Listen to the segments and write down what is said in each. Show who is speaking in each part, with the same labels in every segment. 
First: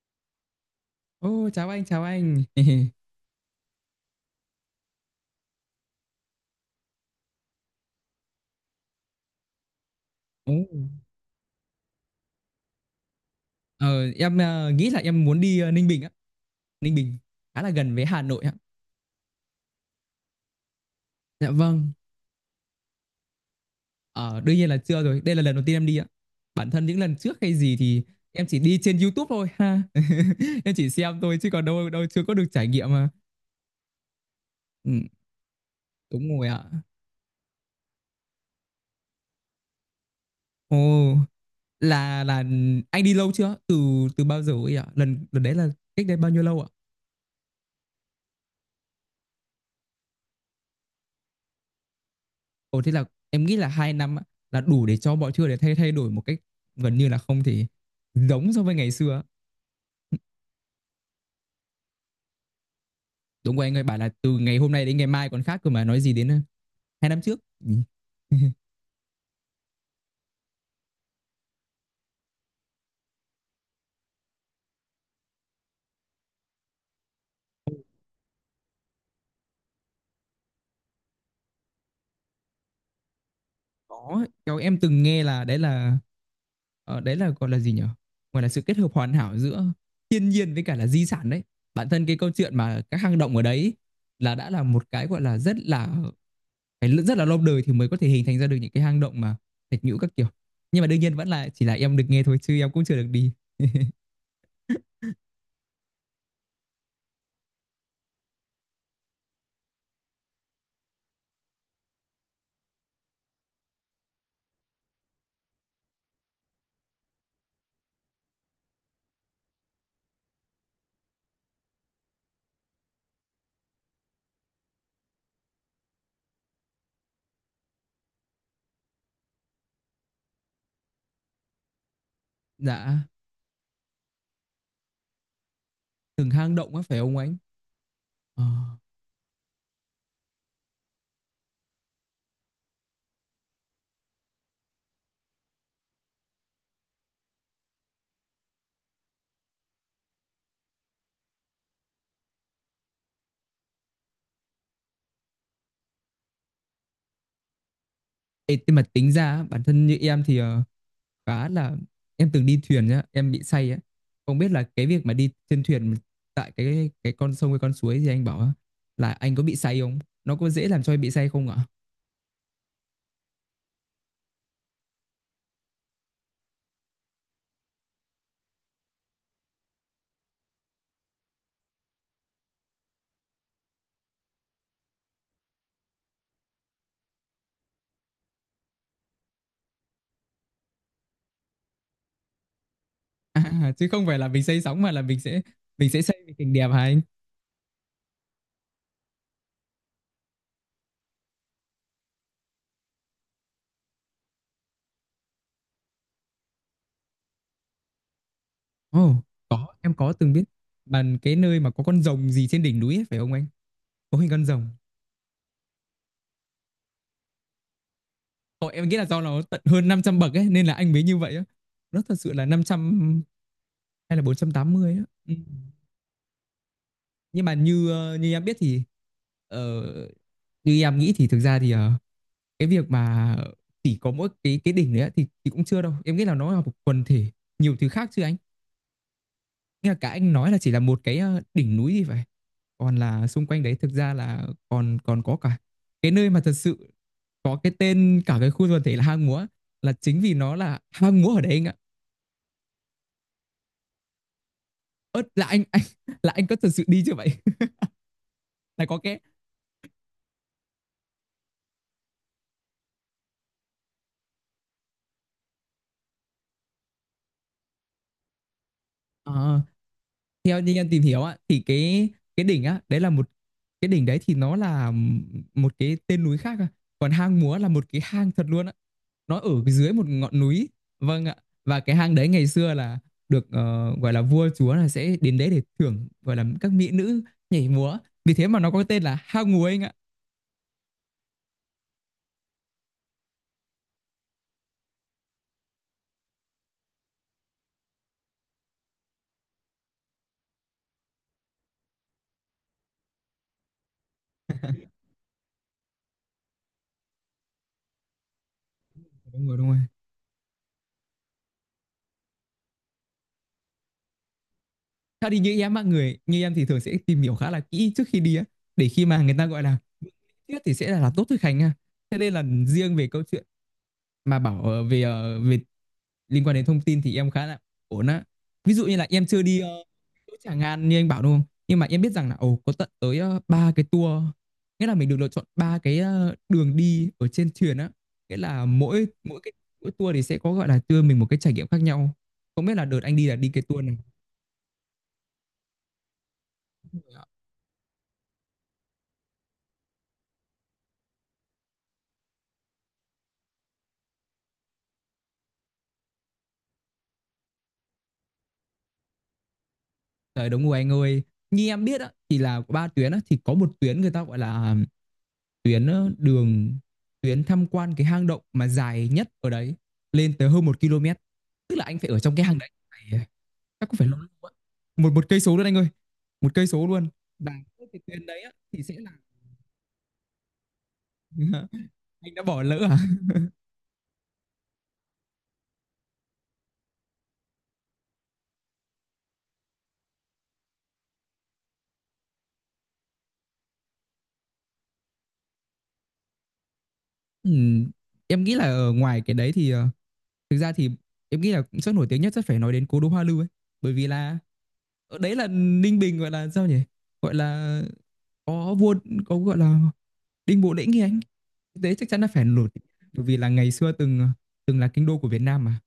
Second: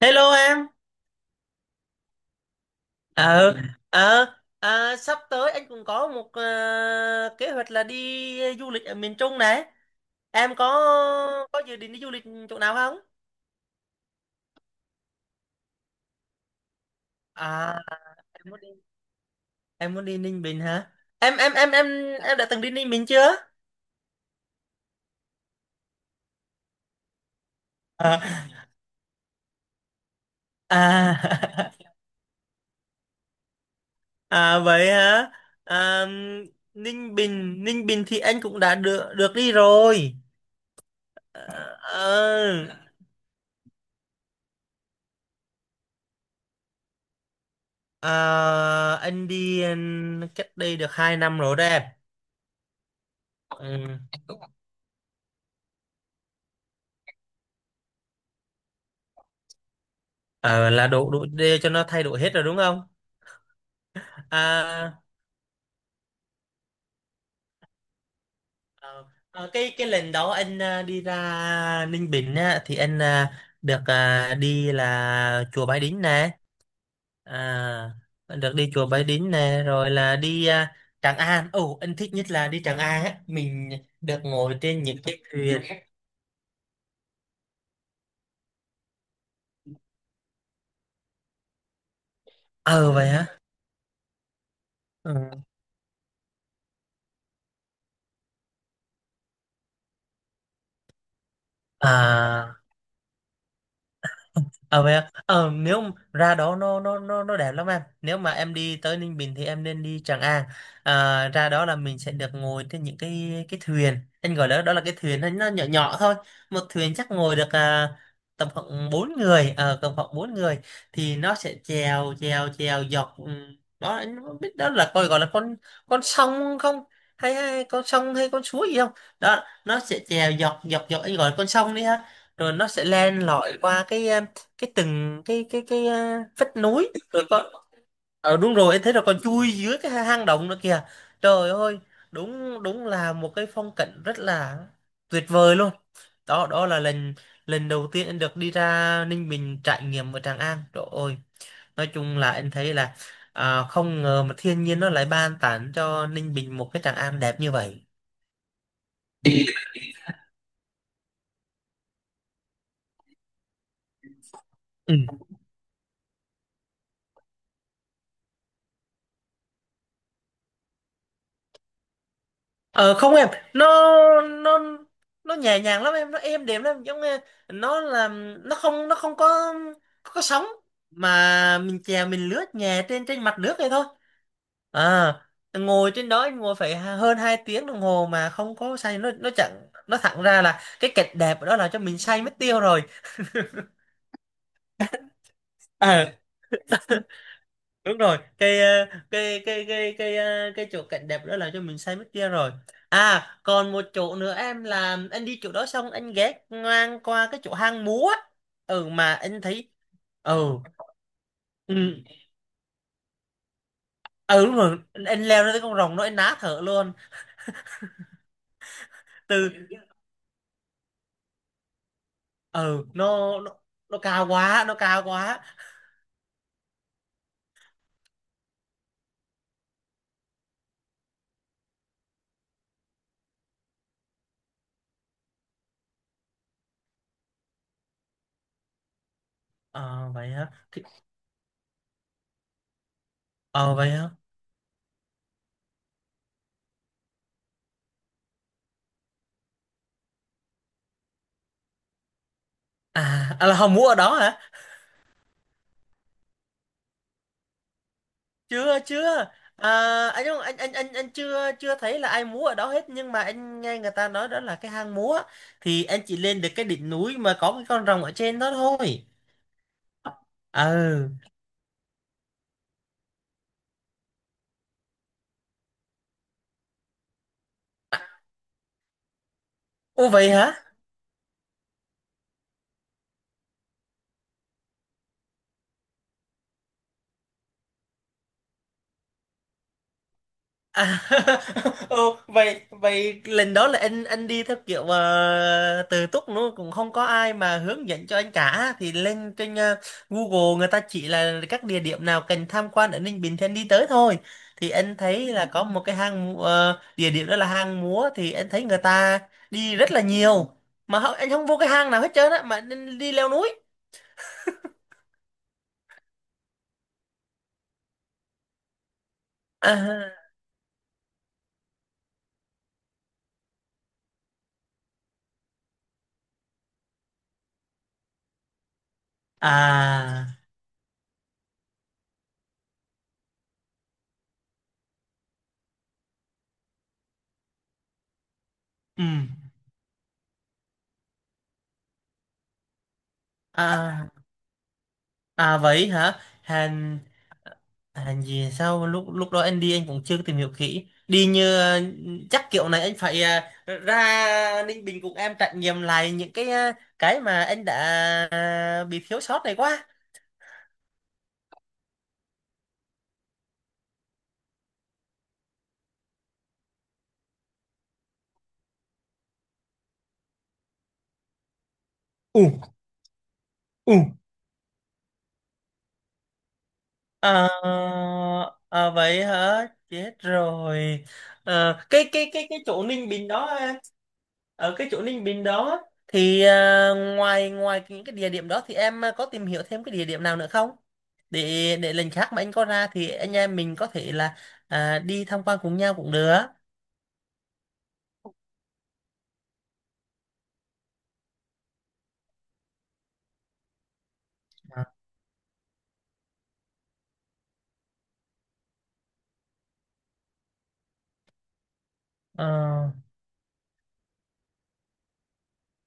Speaker 1: Hello em.
Speaker 2: Ô, chào anh, chào anh.
Speaker 1: Ờ, Ừ. ờ, Sắp tới anh cũng có một kế hoạch là đi du lịch ở miền Trung này.
Speaker 2: Ồ,
Speaker 1: Em có dự định đi du lịch chỗ nào không?
Speaker 2: ờ, em, nghĩ là em muốn đi, Ninh Bình á. Ninh Bình khá là
Speaker 1: À,
Speaker 2: gần với Hà Nội
Speaker 1: em
Speaker 2: ạ.
Speaker 1: muốn đi em muốn đi Ninh Bình hả? Em
Speaker 2: Dạ
Speaker 1: em em em
Speaker 2: vâng,
Speaker 1: em đã từng đi Ninh Bình chưa?
Speaker 2: ờ, đương nhiên là chưa rồi. Đây là lần đầu tiên em đi ạ. Bản thân những lần trước hay gì thì
Speaker 1: À,
Speaker 2: em chỉ đi trên YouTube thôi ha. Em chỉ xem thôi chứ còn
Speaker 1: à,
Speaker 2: đâu đâu chưa có được trải nghiệm mà.
Speaker 1: à vậy
Speaker 2: Ừm,
Speaker 1: hả? À,
Speaker 2: đúng rồi ạ.
Speaker 1: Ninh Bình, Ninh Bình thì anh cũng đã được được đi rồi.
Speaker 2: Ồ,
Speaker 1: Ờ,
Speaker 2: là
Speaker 1: ờ,
Speaker 2: anh đi lâu chưa? Từ từ bao giờ ấy ạ? Lần lần đấy là cách đây bao nhiêu lâu ạ?
Speaker 1: anh đi cách đây được 2 năm rồi đó em.
Speaker 2: Ồ, thế là em nghĩ là hai
Speaker 1: Ừ.
Speaker 2: năm á, là đủ để cho mọi thứ để thay thay đổi một cách gần như là không thể giống so với ngày xưa á.
Speaker 1: Ờ, là đủ đủ để cho nó thay đổi hết rồi đúng không?
Speaker 2: Đúng rồi anh ơi, bảo là từ ngày hôm nay đến
Speaker 1: À,
Speaker 2: ngày mai còn khác cơ mà nói gì đến hai năm trước. Ừ.
Speaker 1: ờ, cái lần đó anh đi ra Ninh Bình á, thì anh à, được à, đi là chùa Bái Đính nè, à, được đi chùa Bái Đính nè, rồi là đi Tràng An. Ồ, anh thích nhất là đi Tràng An á, mình được
Speaker 2: Có,
Speaker 1: ngồi
Speaker 2: theo em
Speaker 1: trên những
Speaker 2: từng
Speaker 1: chiếc
Speaker 2: nghe là đấy
Speaker 1: thuyền.
Speaker 2: là ờ, đấy là gọi là gì nhỉ? Gọi là sự kết hợp hoàn hảo giữa thiên nhiên với cả là di sản đấy. Bản thân cái câu chuyện mà
Speaker 1: Ờ
Speaker 2: các
Speaker 1: vậy
Speaker 2: hang
Speaker 1: hả?
Speaker 2: động ở đấy là đã là một cái
Speaker 1: Ừ.
Speaker 2: gọi là rất là phải rất là lâu đời thì mới có thể hình thành ra được những cái hang động mà thạch nhũ các kiểu, nhưng mà đương nhiên vẫn là chỉ là em được nghe thôi chứ
Speaker 1: À.
Speaker 2: em cũng chưa được đi.
Speaker 1: ờ vậy à? Ờ Nếu mà ra đó nó đẹp lắm em, nếu mà em đi tới Ninh Bình thì em nên đi Tràng An. Ra đó là mình sẽ được ngồi trên những cái thuyền, anh gọi đó đó là cái thuyền, nó nhỏ nhỏ thôi. Một thuyền chắc ngồi được tầm khoảng bốn người, ờ tầm khoảng bốn người, thì nó sẽ chèo chèo chèo dọc. Ừ, Đó anh không biết đó là coi gọi là con sông không, hay con sông hay con suối gì không. Đó nó sẽ chèo dọc dọc dọc, anh gọi là con sông đi ha, rồi nó sẽ
Speaker 2: Dạ,
Speaker 1: len lỏi qua cái từng cái à,
Speaker 2: từng hang
Speaker 1: vách
Speaker 2: động á
Speaker 1: núi
Speaker 2: phải không
Speaker 1: rồi
Speaker 2: anh
Speaker 1: con.
Speaker 2: ờ.
Speaker 1: Đúng rồi em, thấy là còn chui dưới cái hang động nữa kìa, trời ơi, đúng đúng là một cái phong cảnh rất là tuyệt vời luôn. Đó đó là lần lần đầu tiên anh được đi ra Ninh Bình trải nghiệm ở Tràng An, trời ơi, nói chung là anh thấy là không ngờ mà thiên nhiên nó lại ban tặng cho Ninh Bình một cái Tràng An đẹp như vậy.
Speaker 2: Ê, mà tính ra bản thân như em thì khá là em từng đi thuyền nhá, em bị say á, không biết là cái việc mà đi trên thuyền, tại cái con sông hay con suối gì anh bảo á, là anh có bị say không, nó có dễ làm cho em bị say không ạ?
Speaker 1: Ờ không em, nó nó nó nhẹ nhàng lắm em, nó êm đềm lắm, giống như nó là nó không có có sóng, mà mình chèo mình lướt nhẹ trên trên mặt nước này thôi. À, ngồi trên đó em ngồi phải hơn 2 tiếng đồng hồ mà không có say. Nó chẳng, nó thẳng ra là cái cảnh đẹp ở đó là cho mình say mất tiêu rồi.
Speaker 2: À, chứ không phải là mình say sóng mà là mình sẽ say vì cảnh đẹp, hả anh?
Speaker 1: Đúng rồi, cái ờ, cái ờ, cái chỗ cảnh đẹp đó là cho mình say mất kia rồi. À, còn một chỗ nữa em, là anh đi chỗ đó xong anh ghé ngang qua cái chỗ hang múa á. Ừ
Speaker 2: Ồ,
Speaker 1: mà anh
Speaker 2: có,
Speaker 1: thấy.
Speaker 2: em có từng
Speaker 1: ừ
Speaker 2: biết, bàn cái nơi mà có con
Speaker 1: ừ
Speaker 2: rồng gì trên đỉnh núi ấy, phải không anh? Có hình con
Speaker 1: ừ Đúng
Speaker 2: rồng.
Speaker 1: rồi, anh leo ra tới con rồng nó anh ná thở luôn.
Speaker 2: Ồ, em nghĩ là do nó
Speaker 1: từ
Speaker 2: tận hơn 500 bậc ấy nên là anh mới như vậy á. Nó thật sự là năm
Speaker 1: ừ,
Speaker 2: trăm
Speaker 1: nó
Speaker 2: hay là
Speaker 1: cao
Speaker 2: bốn trăm
Speaker 1: quá
Speaker 2: tám
Speaker 1: nó
Speaker 2: mươi á.
Speaker 1: cao
Speaker 2: Ừ.
Speaker 1: quá.
Speaker 2: Nhưng mà như như em biết thì, ờ, như em nghĩ thì thực ra thì cái việc mà chỉ có mỗi cái đỉnh đấy á, thì cũng chưa đâu. Em nghĩ là nó là một quần thể nhiều thứ khác chứ anh. Nghĩa là cả
Speaker 1: Ờ vậy
Speaker 2: anh
Speaker 1: hả
Speaker 2: nói là chỉ là
Speaker 1: Thì-
Speaker 2: một cái đỉnh núi thì phải. Còn là xung quanh đấy
Speaker 1: ờ
Speaker 2: thực
Speaker 1: vậy hả
Speaker 2: ra là còn còn có cả cái nơi mà thật sự có cái tên, cả cái khu quần thể là hang múa, là chính vì nó là hang múa ở đấy anh ạ.
Speaker 1: À, à là hồng múa ở đó hả?
Speaker 2: Ớt là anh là anh có thật sự đi chưa vậy?
Speaker 1: Chưa
Speaker 2: Là có
Speaker 1: chưa.
Speaker 2: cái
Speaker 1: à, anh không, anh chưa chưa thấy là ai múa ở đó hết, nhưng mà anh nghe người ta nói đó là cái hang múa, thì anh chỉ lên được cái đỉnh núi mà có cái con rồng ở trên đó thôi.
Speaker 2: ờ, Theo như em tìm
Speaker 1: Ừ.
Speaker 2: hiểu á thì cái đỉnh á, đấy là một cái đỉnh đấy thì nó là một cái tên núi khác à. Còn hang múa là một
Speaker 1: À,
Speaker 2: cái hang thật luôn á. Nó ở dưới một
Speaker 1: ô vậy
Speaker 2: ngọn
Speaker 1: hả?
Speaker 2: núi. Vâng ạ. Và cái hang đấy ngày xưa là được gọi là vua chúa là sẽ đến đấy để thưởng, gọi là các mỹ nữ nhảy múa, vì thế mà nó có tên là hang múa anh ạ.
Speaker 1: À, ô, vậy vậy lần đó là anh đi theo kiểu tự túc luôn, cũng không có ai mà hướng dẫn cho anh cả, thì lên trên Google người ta chỉ là các địa điểm nào cần tham quan ở Ninh Bình thì anh đi tới thôi. Thì anh thấy là có một cái địa điểm đó là hang múa, thì anh thấy người ta
Speaker 2: Đúng rồi, đúng
Speaker 1: đi
Speaker 2: rồi.
Speaker 1: rất là nhiều, mà anh không vô cái hang nào hết trơn á, mà anh đi leo núi.
Speaker 2: Theo thì như em á, người như em thì thường sẽ tìm hiểu khá là kỹ trước khi đi á, để khi mà người ta gọi là
Speaker 1: à,
Speaker 2: biết thì sẽ là tốt thôi, Khánh ha. Thế nên là riêng về câu chuyện mà bảo về liên quan đến thông tin thì em khá là ổn á. Ví dụ như là em chưa đi
Speaker 1: à
Speaker 2: chỗ Tràng An như anh bảo đúng không, nhưng mà em biết rằng là, ồ, có tận tới ba cái tour, nghĩa là mình được lựa chọn ba cái đường đi ở trên thuyền á, nghĩa là
Speaker 1: ừ
Speaker 2: mỗi mỗi cái mỗi tour thì sẽ có gọi là đưa mình một cái trải nghiệm khác nhau, không biết là đợt anh đi là đi cái tour này.
Speaker 1: à À vậy hả? Hàn Hàn gì, sao lúc lúc đó anh đi anh cũng chưa tìm hiểu kỹ. Đi như chắc kiểu này anh phải ra Ninh Bình cùng em trải nghiệm lại những cái cái mà anh đã bị thiếu sót này quá.
Speaker 2: Trời, đúng rồi anh ơi, như em biết á thì là có ba tuyến á, thì có một tuyến người ta gọi là tuyến ờ, đường tuyến tham quan cái hang động mà dài nhất ở đấy, lên tới hơn 1 km, tức là anh phải ở trong
Speaker 1: Ừ,
Speaker 2: cái hang đấy chắc
Speaker 1: ừ.
Speaker 2: cũng phải lâu lâu. Một một cây số luôn anh ơi, 1 cây số luôn.
Speaker 1: Ờ,
Speaker 2: Và cái tuyến đấy á, thì
Speaker 1: ờ,
Speaker 2: sẽ là...
Speaker 1: Vậy hả? Chết rồi. Cái
Speaker 2: anh đã bỏ
Speaker 1: chỗ
Speaker 2: lỡ à.
Speaker 1: Ninh Bình đó em. Ở cái chỗ Ninh Bình đó thì ngoài ngoài những cái địa điểm đó thì em có tìm hiểu thêm cái địa điểm nào nữa không? Để lần khác mà anh có ra thì anh em mình có thể là đi tham quan cùng nhau cũng được.
Speaker 2: Ừm, em nghĩ là ở ngoài cái đấy thì thực ra thì em nghĩ là cũng rất nổi tiếng nhất, rất phải nói đến cố đô Hoa Lư ấy, bởi vì là
Speaker 1: Ờ,
Speaker 2: ở đấy là Ninh Bình, gọi là sao nhỉ, gọi là có vua, có gọi là Đinh Bộ Lĩnh thì anh thực chắc chắn là phải nổi, bởi vì là ngày xưa từng từng là kinh đô của Việt Nam mà.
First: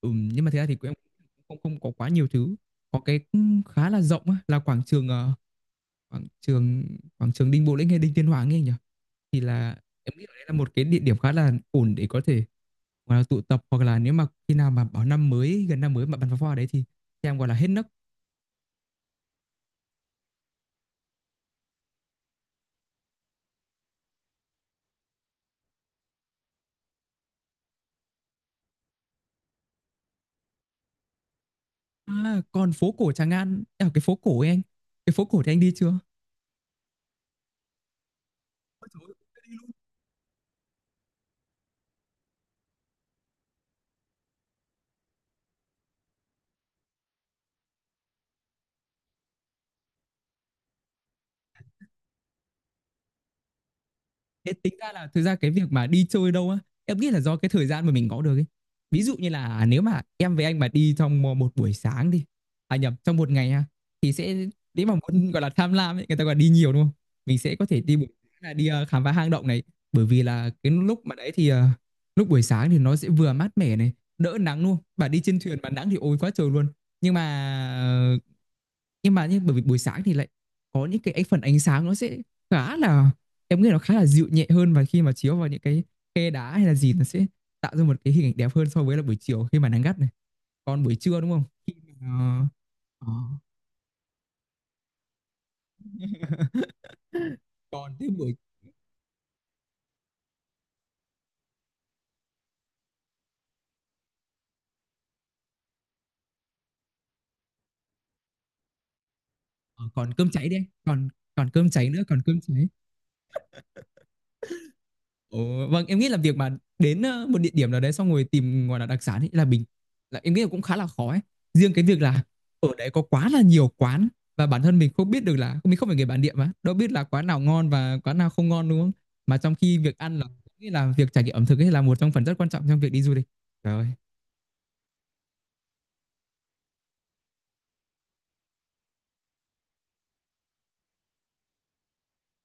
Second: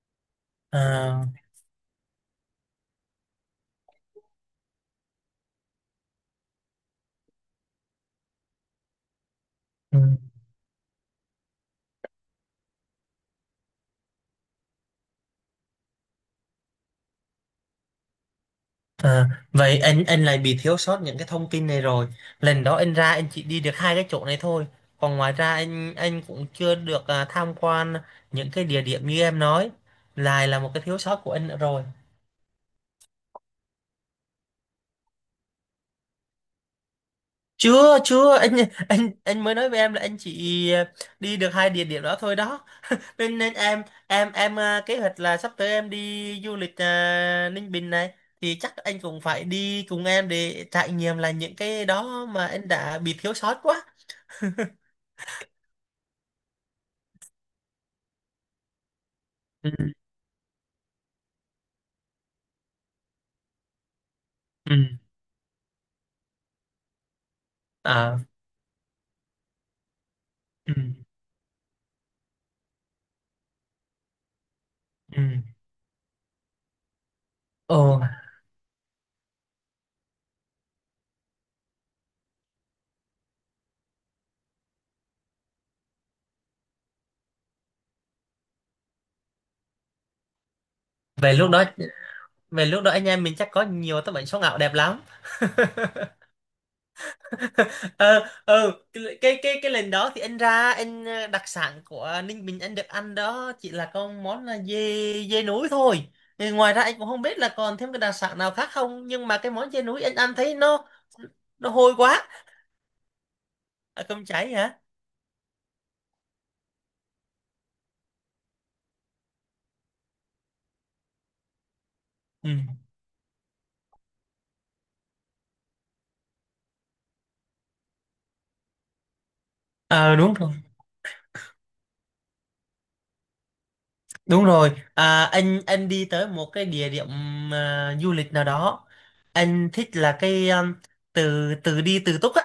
Speaker 2: Ừ, nhưng mà thực ra thì cũng
Speaker 1: ờ,
Speaker 2: không không có quá nhiều thứ, có cái cũng khá là rộng á, là quảng trường ờ, quảng trường quảng trường Đinh Bộ Lĩnh hay Đinh Tiên Hoàng ấy nhỉ, thì là
Speaker 1: ừ.
Speaker 2: em nghĩ ở đấy là một cái địa điểm khá là ổn để có thể gọi là tụ tập, hoặc là nếu mà khi nào mà bảo năm mới, gần năm mới mà bắn pháo hoa ở đấy thì em gọi là hết nấc.
Speaker 1: À, vậy anh lại bị thiếu sót những cái thông tin này rồi. Lần đó anh ra anh chỉ đi được hai cái chỗ này thôi. Còn ngoài ra anh cũng chưa được tham quan những cái địa điểm như em nói. Lại là một cái thiếu sót của anh nữa rồi.
Speaker 2: À, còn phố cổ Tràng An, à, cái phố cổ thì anh đi chưa?
Speaker 1: Chưa chưa anh,
Speaker 2: Ôi trời
Speaker 1: anh
Speaker 2: ơi, chưa
Speaker 1: anh
Speaker 2: đi
Speaker 1: mới
Speaker 2: luôn.
Speaker 1: nói với em là anh chỉ đi được hai địa điểm đó thôi đó. Nên, nên em kế hoạch là sắp tới em đi du lịch Ninh Bình này, thì chắc anh cũng phải đi cùng em để trải nghiệm là những cái đó mà anh đã bị thiếu sót quá.
Speaker 2: Thế tính ra là thực ra cái việc mà đi chơi đâu á, em nghĩ là do cái thời gian mà mình có được ấy. Ví dụ như là nếu mà em với anh mà đi trong một buổi sáng đi, à nhầm, trong một ngày ha, thì sẽ
Speaker 1: Ừ
Speaker 2: nếu mà muốn gọi là tham lam ấy, người ta gọi là đi nhiều đúng không? Mình sẽ có thể đi buổi
Speaker 1: à
Speaker 2: sáng là đi khám phá hang động này, bởi vì là cái
Speaker 1: ừ
Speaker 2: lúc mà đấy thì lúc buổi sáng thì nó sẽ vừa mát mẻ này, đỡ nắng luôn. Bà đi
Speaker 1: ừ
Speaker 2: trên thuyền mà nắng thì ôi quá trời luôn. Nhưng mà,
Speaker 1: ồ
Speaker 2: ờ, nhưng bởi vì buổi sáng thì lại có những cái phần ánh sáng nó sẽ khá là em nghĩ nó khá là dịu nhẹ hơn, và khi mà chiếu vào những cái khe đá hay là gì nó sẽ tạo ra một cái hình ảnh đẹp hơn so với là buổi chiều khi mà nắng gắt này, còn buổi trưa đúng
Speaker 1: Về
Speaker 2: không
Speaker 1: lúc đó,
Speaker 2: khi mà,
Speaker 1: về lúc đó anh
Speaker 2: ờ, ờ,
Speaker 1: em mình chắc có nhiều tấm ảnh số ngạo đẹp lắm.
Speaker 2: còn thế
Speaker 1: ờ
Speaker 2: buổi,
Speaker 1: ờ cái lần đó thì anh ra anh, đặc sản của Ninh Bình anh được ăn đó chỉ là con món là dê dê núi thôi. Thì ngoài ra anh cũng không biết là còn thêm cái đặc sản nào khác không, nhưng mà cái món dê
Speaker 2: ờ,
Speaker 1: núi
Speaker 2: còn
Speaker 1: anh
Speaker 2: cơm
Speaker 1: ăn
Speaker 2: cháy
Speaker 1: thấy
Speaker 2: đi anh. Còn còn
Speaker 1: nó
Speaker 2: cơm cháy
Speaker 1: hôi
Speaker 2: nữa, còn
Speaker 1: quá.
Speaker 2: cơm cháy.
Speaker 1: À, cơm cháy hả?
Speaker 2: Ồ, vâng, em nghĩ là việc mà đến một địa điểm nào đấy xong rồi tìm gọi là đặc sản ấy là bình, là em nghĩ là cũng khá là khó ấy. Riêng cái việc là
Speaker 1: ừ
Speaker 2: ở đấy có quá là nhiều quán, và bản thân mình không biết được là, mình không phải người bản địa mà đâu biết là quán nào ngon và quán nào không ngon đúng không? Mà trong khi việc ăn là
Speaker 1: Đúng rồi.
Speaker 2: nghĩ là việc trải nghiệm ẩm thực ấy là một trong phần rất quan trọng trong việc đi du lịch. Trời ơi,
Speaker 1: Đúng rồi, anh đi tới một cái địa điểm du lịch nào đó, anh thích là cái từ từ đi từ túc á,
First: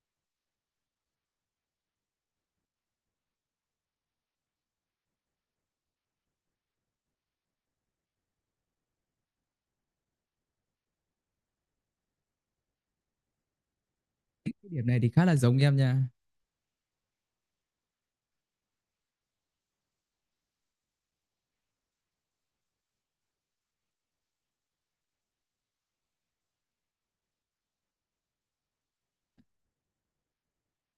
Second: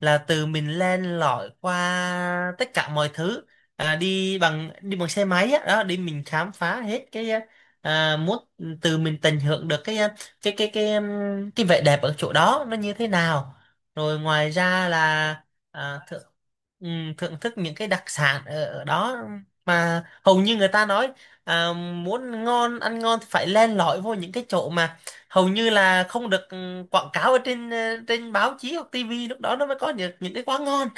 Speaker 1: là từ mình len lỏi qua tất cả mọi thứ, đi bằng xe máy á, đó, đi mình khám phá hết cái à, muốn từ mình tận hưởng được cái cái vẻ đẹp ở chỗ đó nó như thế nào. Rồi ngoài
Speaker 2: cái điểm
Speaker 1: ra
Speaker 2: này thì khá
Speaker 1: là
Speaker 2: là giống em
Speaker 1: à,
Speaker 2: nha.
Speaker 1: thưởng, ừ, thưởng thức những cái đặc sản ở, ở đó, mà hầu như người ta nói, À, muốn ngon ăn ngon thì phải len lỏi vô những cái chỗ mà hầu như là không được quảng cáo ở trên trên báo chí hoặc tivi, lúc đó nó mới có được những cái quán ngon.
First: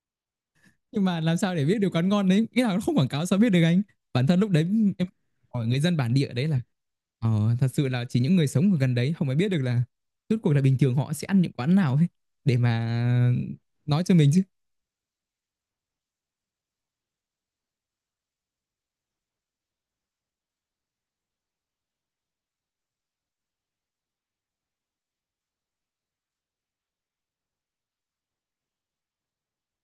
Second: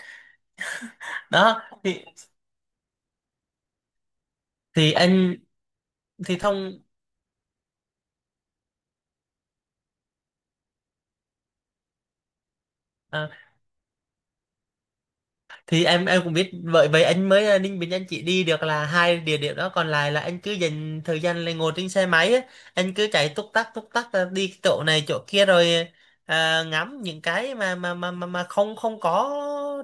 Speaker 2: Nhưng mà làm sao
Speaker 1: Đó
Speaker 2: để biết được quán ngon đấy, nghĩa là nó không quảng cáo sao biết được anh? Bản thân lúc đấy
Speaker 1: thì
Speaker 2: em
Speaker 1: anh
Speaker 2: hỏi người dân bản địa
Speaker 1: thì
Speaker 2: đấy là
Speaker 1: thông
Speaker 2: thật sự là chỉ những người sống ở gần đấy họ mới biết được là rốt cuộc là bình thường họ sẽ ăn những quán nào ấy để
Speaker 1: ờ,
Speaker 2: mà nói cho mình chứ.
Speaker 1: thì Em cũng biết vậy, vậy anh mới Ninh Bình anh chỉ đi được là hai địa điểm đó, còn lại là anh cứ dành thời gian là ngồi trên xe máy á, anh cứ chạy túc tắc túc tắc, đi chỗ này chỗ kia, rồi ngắm những cái mà mà không không có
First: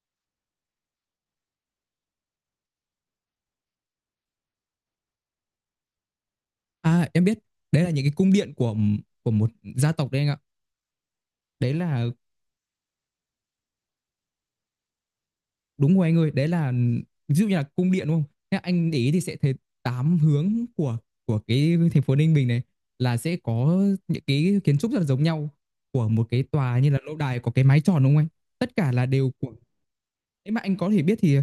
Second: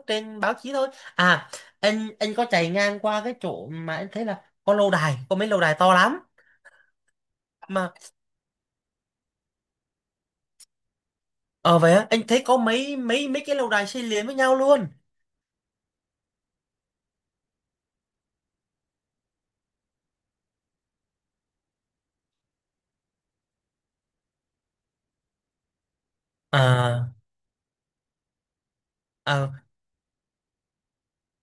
Speaker 1: trên báo chí thôi. à anh có chạy ngang qua cái chỗ mà anh thấy là có lâu đài, có mấy lâu đài to lắm
Speaker 2: À, em biết, đấy là
Speaker 1: mà.
Speaker 2: những cái cung điện của một gia tộc đấy anh ạ. Đấy
Speaker 1: Ờ Vậy
Speaker 2: là...
Speaker 1: á, anh thấy có mấy mấy mấy cái lâu đài xây liền với nhau luôn.
Speaker 2: Đúng rồi anh ơi, đấy là ví dụ như là cung điện đúng không? Thế anh để ý thì sẽ thấy tám hướng của cái thành phố Ninh Bình này là sẽ có những cái kiến trúc rất là giống nhau của một cái tòa như là
Speaker 1: À
Speaker 2: lâu đài có cái mái tròn đúng không anh? Tất cả là đều của,
Speaker 1: à
Speaker 2: nếu mà anh có thể biết thì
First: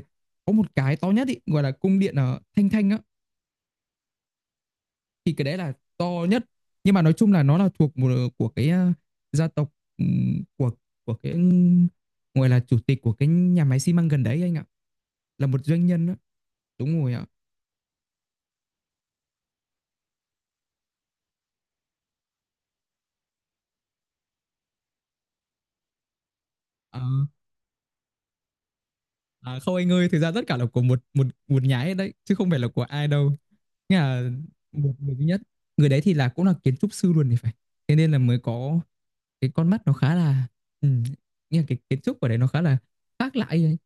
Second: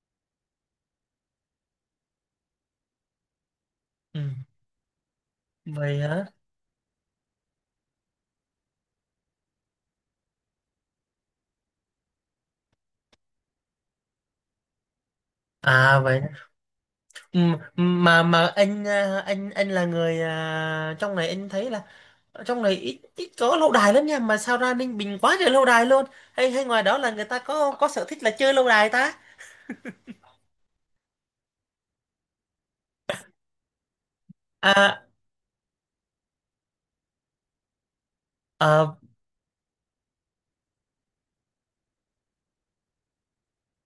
Speaker 2: có một cái to nhất ý, gọi là cung điện ở Thanh Thanh á,
Speaker 1: ừ,
Speaker 2: thì cái đấy là
Speaker 1: vậy
Speaker 2: to
Speaker 1: hả
Speaker 2: nhất, nhưng mà nói chung là nó là thuộc một của cái gia tộc, ừm, của của cái, gọi là chủ tịch của cái nhà máy xi măng gần đấy anh ạ, là một doanh
Speaker 1: à
Speaker 2: nhân á.
Speaker 1: vậy
Speaker 2: Đúng rồi ạ.
Speaker 1: Ừ, mà anh là người trong này, anh thấy là ở trong này ít ít có lâu đài lắm nha, mà sao ra Ninh Bình quá trời lâu đài luôn, hay hay ngoài đó
Speaker 2: Ờ,
Speaker 1: là người ta có sở thích là chơi lâu đài ta.
Speaker 2: à, không anh ơi, thực ra tất cả là của một một một nhà hết đấy, chứ không phải là của ai đâu. Nghĩa là một
Speaker 1: à,
Speaker 2: người duy nhất. Người đấy thì là cũng là kiến trúc sư luôn thì phải. Thế nên là mới có
Speaker 1: à
Speaker 2: cái con mắt nó khá là, ừ, nghĩa là cái kiến trúc ở đấy nó khá là khác lại ấy.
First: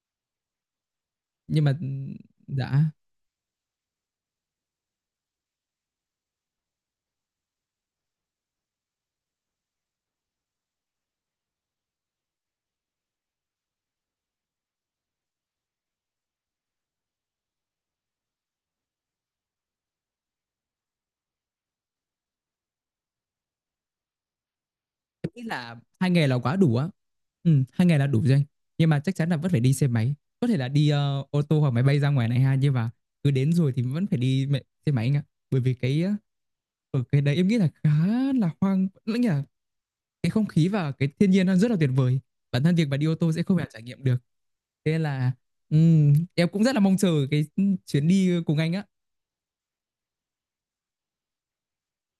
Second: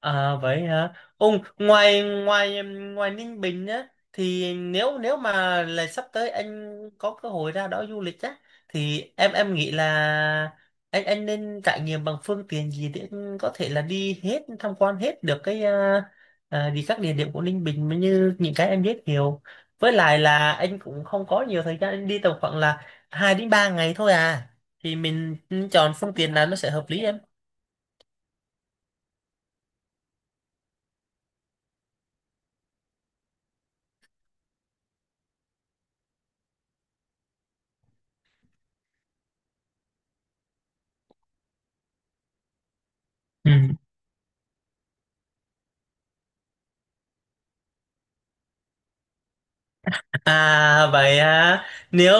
Speaker 1: À vậy hả? Ông
Speaker 2: Nhưng mà,
Speaker 1: ngoài ngoài
Speaker 2: dạ,
Speaker 1: ngoài Ninh Bình á, thì nếu nếu mà là sắp tới anh có cơ hội ra đó du lịch á, thì em nghĩ là anh nên trải nghiệm bằng phương tiện gì để anh có thể là đi hết tham quan hết được cái đi các địa điểm của Ninh Bình mà như những cái em biết nhiều. Với lại là anh cũng không có nhiều thời gian, anh đi tầm khoảng là 2 đến 3 ngày thôi à. Thì
Speaker 2: em
Speaker 1: mình
Speaker 2: nghĩ là
Speaker 1: chọn
Speaker 2: hai
Speaker 1: phương
Speaker 2: ngày
Speaker 1: tiện
Speaker 2: là
Speaker 1: nào
Speaker 2: quá
Speaker 1: nó sẽ
Speaker 2: đủ
Speaker 1: hợp
Speaker 2: á.
Speaker 1: lý em.
Speaker 2: Ừ, 2 ngày là đủ rồi anh. Nhưng mà chắc chắn là vẫn phải đi xe máy. Có thể là đi ô tô hoặc máy bay ra ngoài này ha, nhưng mà cứ đến rồi thì vẫn phải đi xe máy anh ạ. Bởi vì cái Ở cái đấy em nghĩ là khá là hoang lãng nhỉ, cái không khí và cái thiên nhiên nó rất là tuyệt vời, bản thân việc mà đi ô tô sẽ
Speaker 1: Ừ.
Speaker 2: không thể trải nghiệm được, thế nên là em cũng rất là mong chờ cái chuyến đi cùng anh á.
Speaker 1: À vậy à, nếu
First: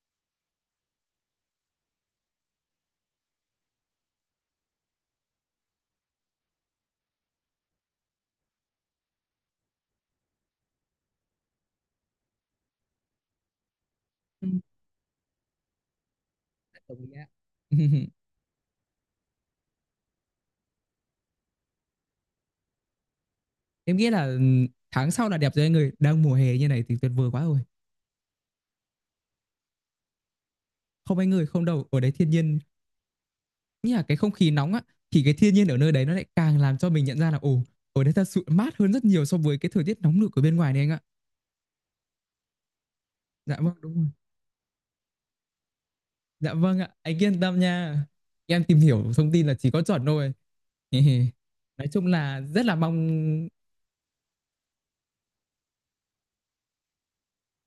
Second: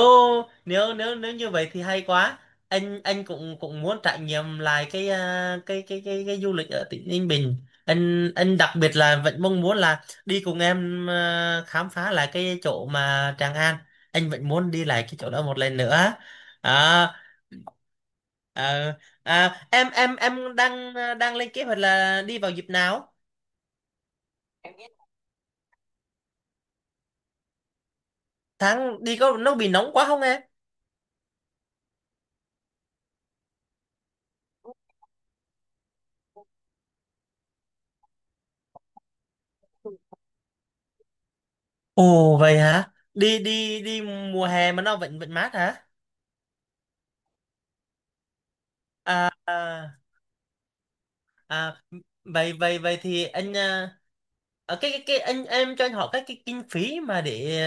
Speaker 1: nếu nếu nếu như vậy thì hay quá. Anh cũng cũng muốn trải nghiệm lại cái cái du lịch ở tỉnh Ninh Bình. Anh đặc biệt là vẫn mong muốn là đi cùng em khám phá lại cái chỗ mà Tràng An, anh vẫn
Speaker 2: Ừm,
Speaker 1: muốn đi lại cái chỗ đó một lần nữa.
Speaker 2: đồng ý
Speaker 1: à,
Speaker 2: ạ.
Speaker 1: à, em em đang đang lên kế hoạch là đi vào dịp nào.
Speaker 2: Em nghĩ là, tháng sau là đẹp rồi anh ơi, đang mùa hè như này thì tuyệt vời quá rồi.
Speaker 1: Tháng đi có nó bị nóng quá không?
Speaker 2: Không anh ơi, không đâu, ở đấy thiên nhiên, như là cái không khí nóng á, thì cái thiên nhiên ở nơi đấy nó lại càng làm cho mình nhận ra là, ồ, ở đấy thật sự mát hơn rất nhiều so với cái thời tiết nóng nực ở bên ngoài này anh ạ.
Speaker 1: Ồ vậy hả? Đi
Speaker 2: Dạ vâng,
Speaker 1: đi
Speaker 2: đúng
Speaker 1: đi
Speaker 2: rồi.
Speaker 1: mùa hè mà nó vẫn vẫn mát hả?
Speaker 2: Dạ vâng ạ, anh yên tâm nha. Em tìm hiểu thông tin là chỉ có
Speaker 1: À,
Speaker 2: chuẩn thôi.
Speaker 1: à
Speaker 2: Nói chung là
Speaker 1: Vậy
Speaker 2: rất là
Speaker 1: vậy
Speaker 2: mong.
Speaker 1: vậy thì anh, à, à, cái anh em cho anh hỏi các cái kinh phí mà để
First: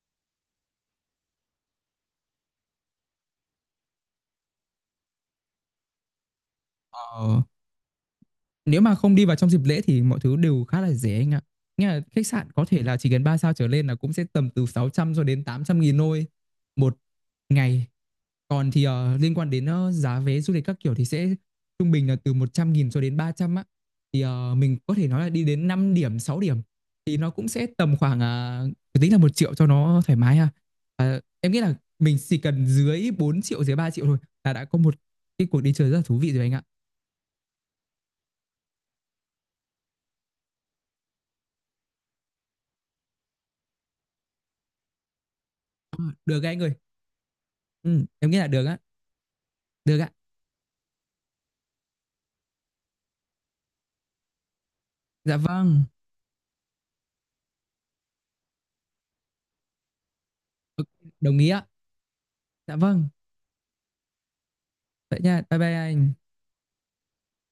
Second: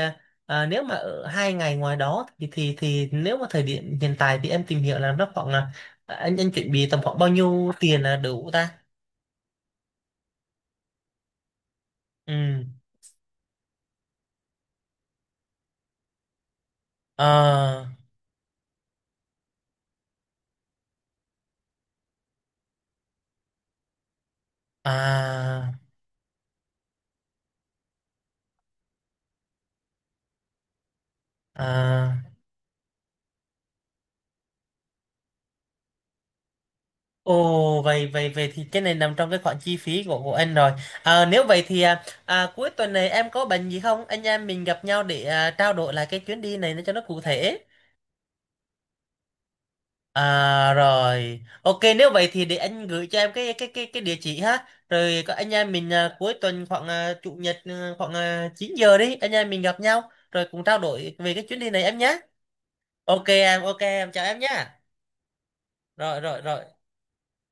Speaker 1: nếu mà ở hai ngày ngoài đó thì thì nếu mà thời điểm hiện tại thì em tìm hiểu là nó khoảng là anh chuẩn bị tầm khoảng
Speaker 2: ờ,
Speaker 1: bao nhiêu tiền là đủ ta?
Speaker 2: Nếu mà không đi vào trong dịp lễ thì mọi thứ đều khá là rẻ anh ạ. Nghĩa là khách sạn có
Speaker 1: Ừ.
Speaker 2: thể là chỉ cần 3 sao trở lên là cũng sẽ tầm từ 600 cho đến 800.000 thôi một ngày.
Speaker 1: À,
Speaker 2: Còn thì, liên quan đến, giá vé du lịch các kiểu thì sẽ trung bình là từ 100.000 cho đến 300 á. Thì, mình có thể nói là đi đến
Speaker 1: à,
Speaker 2: 5 điểm, 6 điểm thì nó cũng sẽ tầm khoảng, à, tính là 1 triệu cho nó thoải mái ha. Ờ, em nghĩ là mình
Speaker 1: à.
Speaker 2: chỉ cần dưới 4 triệu, dưới 3 triệu thôi là đã có một cái cuộc đi chơi rất là thú vị rồi anh ạ.
Speaker 1: Ồ vậy vậy vậy thì cái này nằm trong cái khoản chi phí của anh rồi. À, nếu vậy thì cuối tuần này em có bệnh gì không? Anh em mình gặp nhau để trao đổi lại cái chuyến
Speaker 2: Được
Speaker 1: đi
Speaker 2: anh ơi.
Speaker 1: này nó cho nó cụ thể.
Speaker 2: Em nghĩ là được á, được ạ.
Speaker 1: À rồi. Ok, nếu vậy thì để anh gửi cho em cái địa chỉ ha. Rồi có
Speaker 2: Dạ
Speaker 1: anh em
Speaker 2: vâng,
Speaker 1: mình cuối tuần khoảng chủ nhật khoảng 9 giờ đi, anh em mình gặp nhau rồi cùng trao
Speaker 2: Ok,
Speaker 1: đổi về
Speaker 2: đồng
Speaker 1: cái
Speaker 2: ý
Speaker 1: chuyến
Speaker 2: ạ.
Speaker 1: đi này em nhé.
Speaker 2: Dạ vâng,
Speaker 1: Ok em, ok em, chào em nhé.
Speaker 2: vậy nha. Bye bye
Speaker 1: Rồi
Speaker 2: anh.
Speaker 1: rồi rồi.